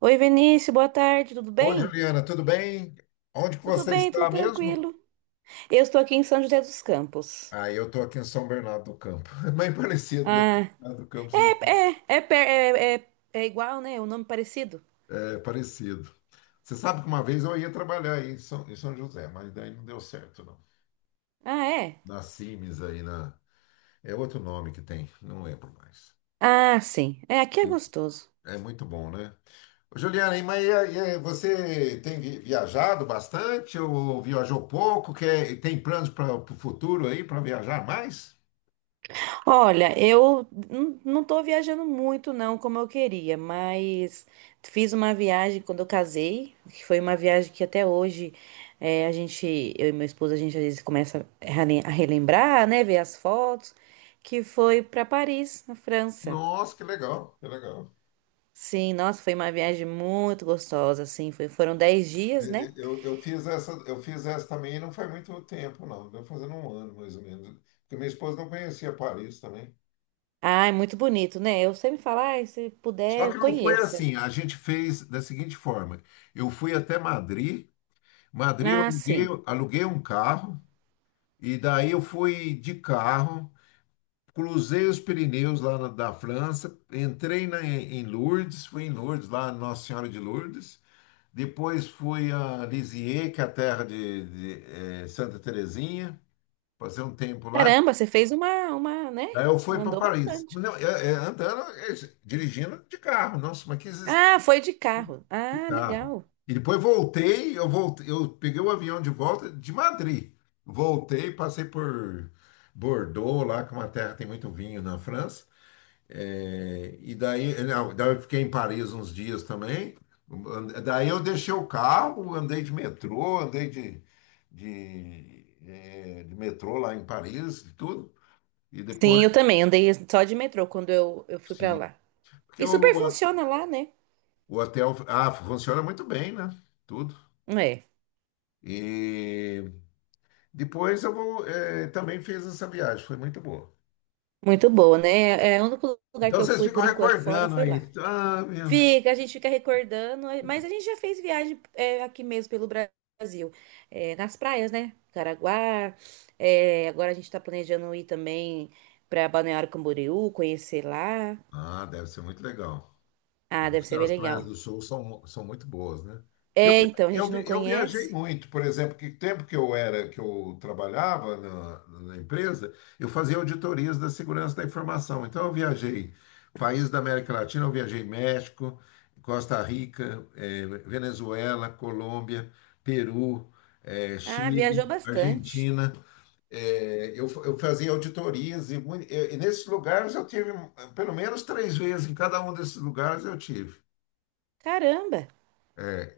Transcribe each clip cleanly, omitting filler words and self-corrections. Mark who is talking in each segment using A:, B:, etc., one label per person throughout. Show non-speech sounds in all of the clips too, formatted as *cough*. A: Oi, Vinícius, boa tarde, tudo
B: Oi,
A: bem?
B: Juliana, tudo bem? Onde que
A: Tudo
B: você
A: bem, tudo
B: está mesmo?
A: tranquilo. Eu estou aqui em São José dos Campos.
B: Ah, eu estou aqui em São Bernardo do Campo. *laughs* Bem parecido, né?
A: Ah,
B: Bernardo do Campo
A: é, é igual, né? O nome parecido?
B: é parecido. Você sabe que uma vez eu ia trabalhar aí em São José, mas daí não deu certo, não.
A: Ah, é?
B: Na Cimes aí na. É outro nome que tem, não lembro mais.
A: Ah, sim. É, aqui é gostoso.
B: É muito bom, né? Ô, Juliana, mas e aí, você tem viajado bastante ou viajou pouco? Tem planos para o futuro aí para viajar mais?
A: Olha, não estou viajando muito, não, como eu queria, mas fiz uma viagem quando eu casei, que foi uma viagem que até hoje a gente, eu e meu esposo, a gente às vezes começa a relembrar, né, ver as fotos, que foi para Paris, na França.
B: Nossa, que legal, que legal.
A: Sim, nossa, foi uma viagem muito gostosa, assim, foram 10 dias, né?
B: Eu fiz essa também e não faz muito tempo, não. Deu fazendo um ano, mais ou menos. Porque minha esposa não conhecia Paris também.
A: Ah, é muito bonito, né? Eu sempre falo, ai, se
B: Só que
A: puder,
B: não foi
A: conheça.
B: assim. A gente fez da seguinte forma. Eu fui até Madrid. Madrid eu
A: Ah,
B: aluguei,
A: sim.
B: aluguei um carro. E daí eu fui de carro. Cruzei os Pirineus lá da França. Entrei em Lourdes. Fui em Lourdes, lá Nossa Senhora de Lourdes. Depois fui a Lisieux, que é a terra de Santa Terezinha. Fazer um tempo lá.
A: Caramba, você fez uma, né?
B: Daí eu fui para
A: Mandou
B: Paris.
A: bastante.
B: Não, andando, dirigindo de carro. Nossa, mas que existência
A: Ah, foi de carro.
B: de
A: Ah,
B: carro.
A: legal.
B: E depois voltei, eu peguei o avião de volta de Madrid. Voltei, passei por Bordeaux, lá que é uma terra que tem muito vinho na França. E daí, não, daí eu fiquei em Paris uns dias também. Daí eu deixei o carro, andei de metrô, andei de metrô lá em Paris e tudo. E depois.
A: Sim, eu também andei só de metrô quando eu fui pra
B: Sim.
A: lá.
B: Porque
A: E super
B: o,
A: funciona lá, né?
B: o hotel funciona muito bem, né? Tudo.
A: É,
B: E depois também fiz essa viagem, foi muito boa.
A: muito boa, né? É, é, o único lugar
B: Então
A: que eu
B: vocês
A: fui
B: ficam
A: por enquanto fora
B: recordando
A: foi lá.
B: aí. Ah, meu.
A: Fica, a gente fica recordando, é, mas a gente já fez viagem é, aqui mesmo pelo Brasil. É, nas praias, né? Caraguá. É, agora a gente tá planejando ir também pra Balneário Camboriú, conhecer lá.
B: Ah, deve ser muito legal.
A: Ah, deve ser bem
B: As praias
A: legal.
B: do Sul são muito boas, né? Eu,
A: É, então, a
B: eu,
A: gente
B: vi-
A: não
B: eu viajei
A: conhece.
B: muito, por exemplo, que tempo que eu era, que eu trabalhava na empresa. Eu fazia auditorias da segurança da informação. Então eu viajei países da América Latina, eu viajei México, Costa Rica, Venezuela, Colômbia, Peru,
A: Ah,
B: Chile,
A: viajou bastante.
B: Argentina. Eu fazia auditorias e nesses lugares eu tive pelo menos três vezes em cada um desses lugares eu tive.
A: Caramba!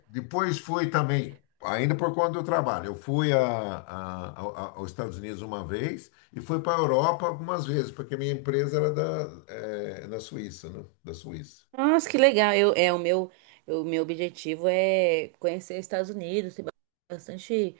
B: Depois fui também, ainda por conta do trabalho. Eu fui aos Estados Unidos uma vez e fui para a Europa algumas vezes, porque minha empresa na Suíça, né? Da Suíça.
A: Nossa, que legal. O meu objetivo é conhecer os Estados Unidos. Tem bastante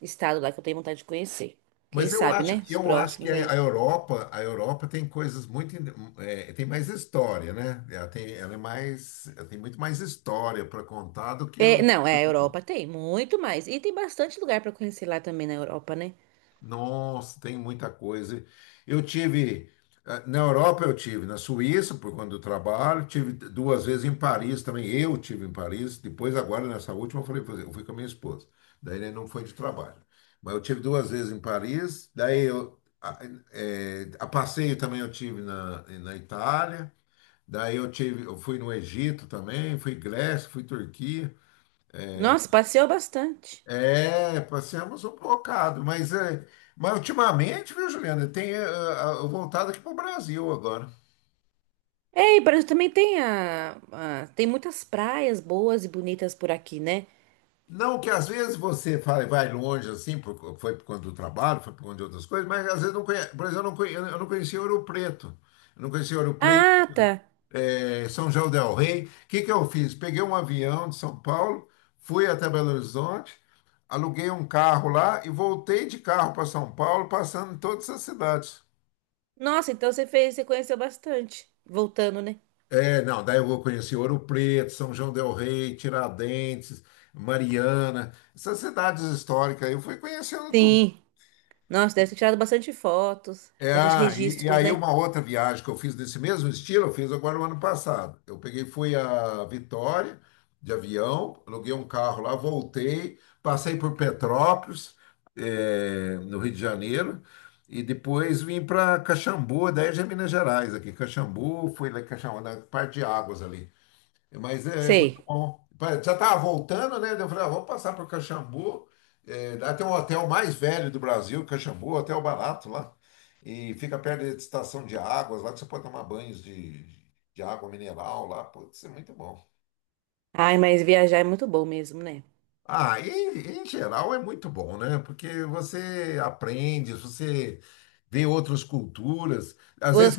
A: estado lá que eu tenho vontade de conhecer. Quem
B: Mas eu
A: sabe,
B: acho,
A: né? Os
B: eu acho que
A: próximos
B: a
A: aí.
B: a Europa, a Europa tem coisas muito, tem mais história, né? Ela tem muito mais história para contar do que
A: É,
B: os.
A: não, é, a Europa tem muito mais. E tem bastante lugar pra conhecer lá também na Europa, né?
B: Nossa, tem muita coisa. Eu tive, Na Europa eu tive, na Suíça, por conta do trabalho, tive duas vezes em Paris também, eu tive em Paris, depois agora nessa última eu falei: "Pois é, eu fui com a minha esposa, daí, né, não foi de trabalho." Mas eu tive duas vezes em Paris, daí a passeio também eu tive na Itália, daí eu fui no Egito também, fui Grécia, fui Turquia,
A: Nossa, passeou bastante.
B: é, passamos um bocado, mas, ultimamente, viu, Juliana, tem voltado aqui para o Brasil agora.
A: É, e parece que também tem muitas praias boas e bonitas por aqui, né?
B: Não que às vezes você vai longe assim, foi por conta do trabalho, foi por conta de outras coisas, mas às vezes não conhece, por exemplo, eu não conhecia Ouro Preto, eu não conhecia Ouro Preto,
A: Ah, tá.
B: São João del Rei. O que que eu fiz? Peguei um avião de São Paulo, fui até Belo Horizonte, aluguei um carro lá e voltei de carro para São Paulo, passando em todas as cidades.
A: Nossa, então você fez, você conheceu bastante. Voltando, né?
B: Não, daí eu conheci Ouro Preto, São João del Rei, Tiradentes, Mariana, essas cidades históricas, aí eu fui conhecendo tudo.
A: Sim. Nossa, deve ter tirado bastante fotos, bastante
B: E
A: registros,
B: aí
A: né?
B: uma outra viagem que eu fiz desse mesmo estilo, eu fiz agora o ano passado. Fui a Vitória de avião, aluguei um carro lá, voltei, passei por Petrópolis, no Rio de Janeiro, e depois vim para Caxambu, daí já é Minas Gerais aqui, Caxambu, fui lá em Caxambu, na parte de águas ali. Mas é muito
A: Sei.
B: bom. Já estava voltando, né? Daí eu falei: ah, vamos passar para o Caxambu. Lá tem um hotel mais velho do Brasil, Caxambu, Hotel Barato lá. E fica perto da estação de águas, lá que você pode tomar banhos de água mineral lá. Putz, é muito bom.
A: Ai, mas viajar é muito bom mesmo, né?
B: Em geral é muito bom, né? Porque você aprende, você vê outras culturas. Às vezes
A: Outras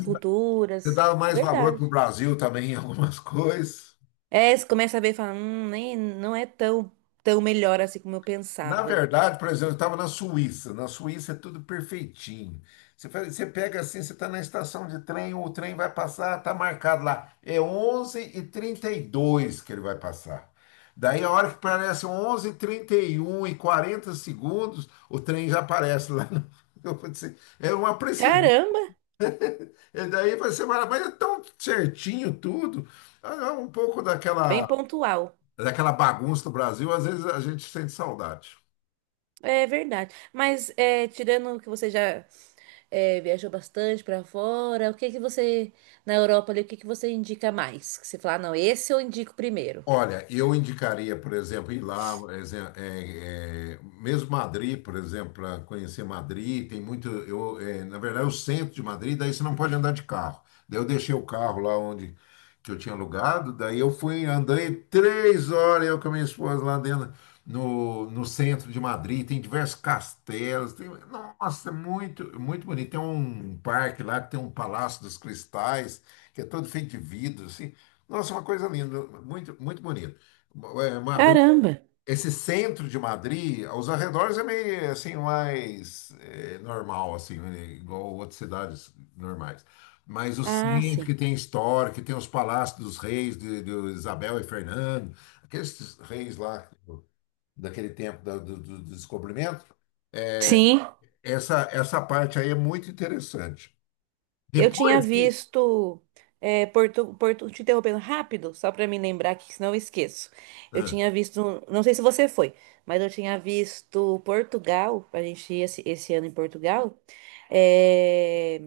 B: você
A: culturas.
B: dá
A: É
B: mais valor para o
A: verdade.
B: Brasil também em algumas *laughs* coisas.
A: É, você começa a ver e fala, nem, não é tão, tão melhor assim como eu
B: Na
A: pensava.
B: verdade, por exemplo, eu estava na Suíça. Na Suíça é tudo perfeitinho. Você pega assim, você está na estação de trem, o trem vai passar, está marcado lá. É 11h32 que ele vai passar. Daí, a hora que parece 11h31 e 40 segundos, o trem já aparece lá. *laughs* Eu falei assim: é uma precisão.
A: Caramba,
B: E daí você fala: mas é tão certinho tudo. Ah, é um pouco
A: bem
B: daquela,
A: pontual.
B: daquela bagunça do Brasil, às vezes a gente sente saudade.
A: É verdade. Mas é, tirando que você já é, viajou bastante pra fora, o que que você, na Europa ali, o que que você indica mais? Que você fala, "Ah, não, esse eu indico primeiro."
B: Olha, eu indicaria, por exemplo, ir lá, mesmo Madrid, por exemplo, para conhecer Madrid, tem muito. Na verdade, o centro de Madrid, daí você não pode andar de carro. Daí eu deixei o carro lá onde que eu tinha alugado, daí andei 3 horas, eu com a minha esposa lá dentro, no centro de Madrid, tem diversos castelos, tem, nossa, é muito, muito bonito. Tem um parque lá que tem um Palácio dos Cristais, que é todo feito de vidro, assim, nossa, uma coisa linda, muito, muito bonito. Madrid,
A: Caramba.
B: esse centro de Madrid, aos arredores é meio assim, mais normal, assim, né, igual outras cidades normais. Mas o
A: Ah,
B: centro
A: sim.
B: que tem história, que tem os palácios dos reis, de Isabel e Fernando, aqueles reis lá daquele tempo do descobrimento,
A: Sim,
B: essa parte aí é muito interessante.
A: eu tinha
B: Depois que.
A: visto. É, Porto, Porto, te interrompendo rápido, só para me lembrar que senão eu esqueço. Eu tinha visto, um, não sei se você foi, mas eu tinha visto Portugal, a gente ir esse ano em Portugal. É,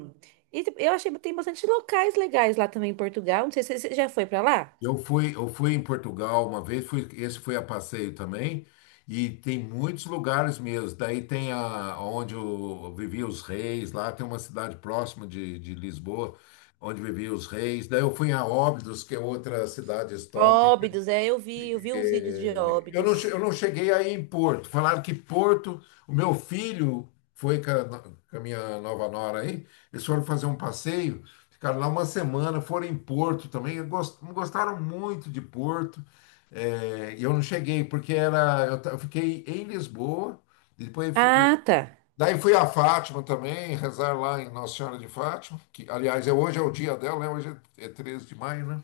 A: e eu achei que tem bastante locais legais lá também em Portugal. Não sei se você já foi para lá.
B: Eu fui em Portugal uma vez, esse foi a passeio também, e tem muitos lugares mesmo. Daí tem onde eu vivia os reis, lá tem uma cidade próxima de Lisboa, onde viviam os reis. Daí eu fui a Óbidos, que é outra cidade.
A: Óbidos, é, eu vi uns vídeos de
B: eu não, che-
A: Óbidos.
B: eu não cheguei aí em Porto. Falaram que Porto, o meu filho foi com a, no- com a minha nova nora aí, eles foram fazer um passeio, ficaram lá uma semana, foram em Porto também, e gostaram muito de Porto. É, e eu não cheguei, porque eu fiquei em Lisboa, e depois
A: Ah, tá.
B: daí fui a Fátima também, rezar lá em Nossa Senhora de Fátima, que aliás hoje é o dia dela, né? Hoje é 13 de maio, né?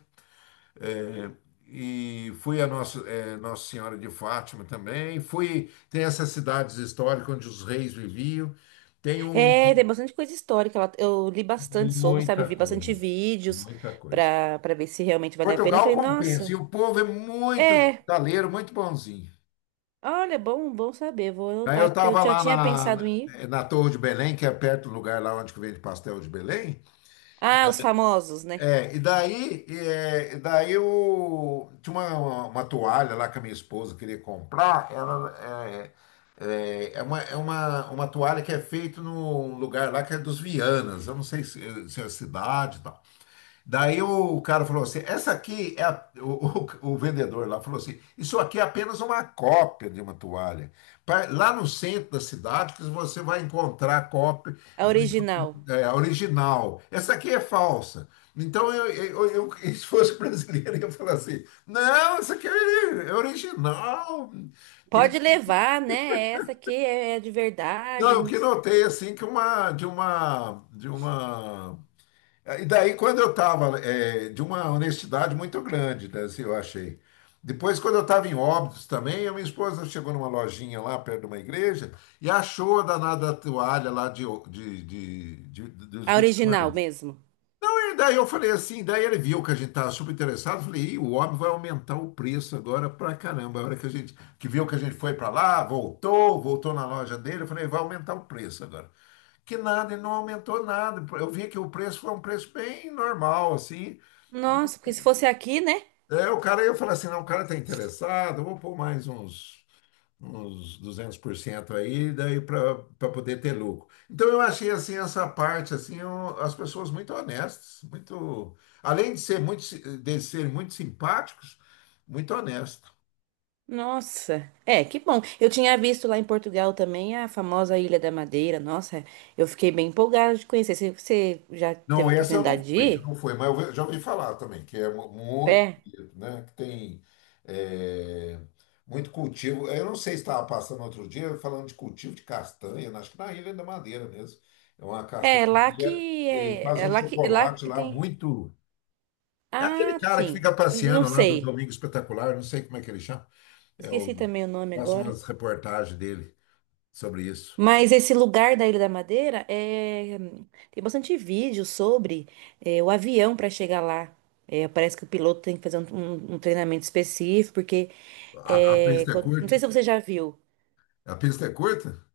B: É, e fui a Nossa Senhora de Fátima também. Tem essas cidades históricas onde os reis viviam. Tem um,
A: É, tem bastante coisa histórica lá. Eu li bastante sobre,
B: Muita
A: sabe? Vi bastante
B: coisa,
A: vídeos
B: muita coisa.
A: pra ver se realmente vale a pena. Eu
B: Portugal
A: falei,
B: compensa,
A: nossa,
B: e o povo é muito
A: é,
B: taleiro, muito bonzinho.
A: olha, bom, bom saber. Vou
B: Aí eu
A: anotar, porque eu
B: estava
A: já
B: lá
A: tinha pensado
B: na,
A: em ir.
B: na Torre de Belém, que é perto do lugar lá onde que vende pastel de Belém.
A: Ah, os famosos, né?
B: E daí eu tinha uma toalha lá que a minha esposa queria comprar. Ela é, é, é uma, é uma, uma toalha que é feita num lugar lá que é dos Vianas. Eu não sei se é a cidade e tal. Daí o cara falou assim: essa aqui é a-. O vendedor lá falou assim: isso aqui é apenas uma cópia de uma toalha. Lá no centro da cidade, que você vai encontrar cópia,
A: A original.
B: a original. Essa aqui é falsa. Então, *laughs* se fosse brasileiro, eu ia falar assim: não, essa aqui é original. Pri-
A: Pode levar, né? Essa aqui é, é de
B: Não, eu
A: verdade.
B: que notei assim que uma, de uma, de uma. E daí, quando eu estava, de uma honestidade muito grande, né, assim, eu achei. Depois, quando eu estava em Óbidos também, a minha esposa chegou numa lojinha lá perto de uma igreja e achou a danada toalha lá dos
A: A original
B: Vianas.
A: mesmo.
B: Daí eu falei assim, Daí ele viu que a gente estava super interessado, falei: ih, o homem vai aumentar o preço agora pra caramba. A hora que a gente que viu que a gente foi para lá, voltou, na loja dele, eu falei: vai aumentar o preço agora. Que nada, ele não aumentou nada. Eu vi que o preço foi um preço bem normal, assim.
A: Nossa, porque se fosse aqui, né?
B: Eu falei assim: não, o cara tá interessado, eu vou pôr mais uns 200% aí, daí para poder ter lucro. Então eu achei assim essa parte assim, as pessoas muito honestas, muito além de ser muito de serem muito simpáticos, muito honestas.
A: Nossa, é, que bom. Eu tinha visto lá em Portugal também a famosa Ilha da Madeira. Nossa, eu fiquei bem empolgada de conhecer. Você já
B: Não,
A: teve
B: essa eu não
A: oportunidade de
B: fui, eu
A: ir?
B: não fui, mas eu já ouvi falar também que é muito
A: É.
B: bonito, né? Que tem é, muito cultivo. Eu não sei se estava passando outro dia falando de cultivo de castanha, né? Acho que na Ilha da Madeira mesmo. É uma castanha
A: É lá
B: que
A: que
B: que
A: é,
B: faz um
A: é lá
B: chocolate
A: que
B: lá
A: tem.
B: muito. É aquele
A: Ah,
B: cara que
A: sim.
B: fica
A: Não
B: passeando lá do
A: sei.
B: Domingo Espetacular, não sei como é que ele chama. É
A: Esqueci
B: o-
A: também o nome
B: Faço
A: agora.
B: umas reportagens dele sobre isso.
A: Mas esse lugar da Ilha da Madeira é... tem bastante vídeo sobre é, o avião para chegar lá. É, parece que o piloto tem que fazer um, um treinamento específico, porque
B: A
A: é,
B: pista é
A: não sei
B: curta?
A: se você já viu.
B: A pista é curta?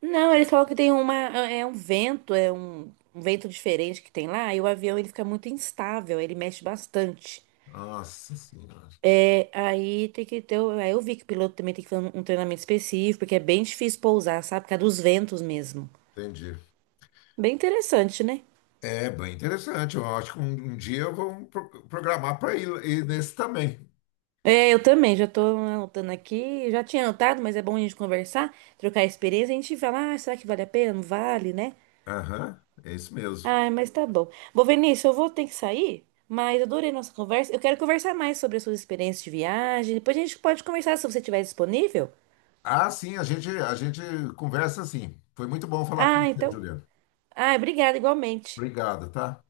A: Não, eles falam que tem uma é é um vento, é um, um vento diferente que tem lá, e o avião ele fica muito instável, ele mexe bastante.
B: Nossa Senhora,
A: É, aí tem que ter. Aí eu vi que o piloto também tem que fazer um treinamento específico, porque é bem difícil pousar, sabe? Por causa dos ventos mesmo.
B: entendi.
A: Bem interessante, né?
B: É bem interessante. Eu acho que um dia eu vou programar para ir, nesse também.
A: É, eu também, já tô anotando aqui. Já tinha anotado, mas é bom a gente conversar, trocar experiência. A gente fala, ah, será que vale a pena? Não vale, né?
B: Aham, é isso mesmo.
A: Ah, mas tá bom. Bom, Vinícius, eu vou ter que sair, mas adorei nossa conversa. Eu quero conversar mais sobre as suas experiências de viagem. Depois a gente pode conversar se você estiver disponível.
B: Ah, sim, a gente conversa assim. Foi muito bom falar com
A: Ah,
B: você,
A: então.
B: Juliano.
A: Ah, obrigada, igualmente.
B: Obrigado, tá?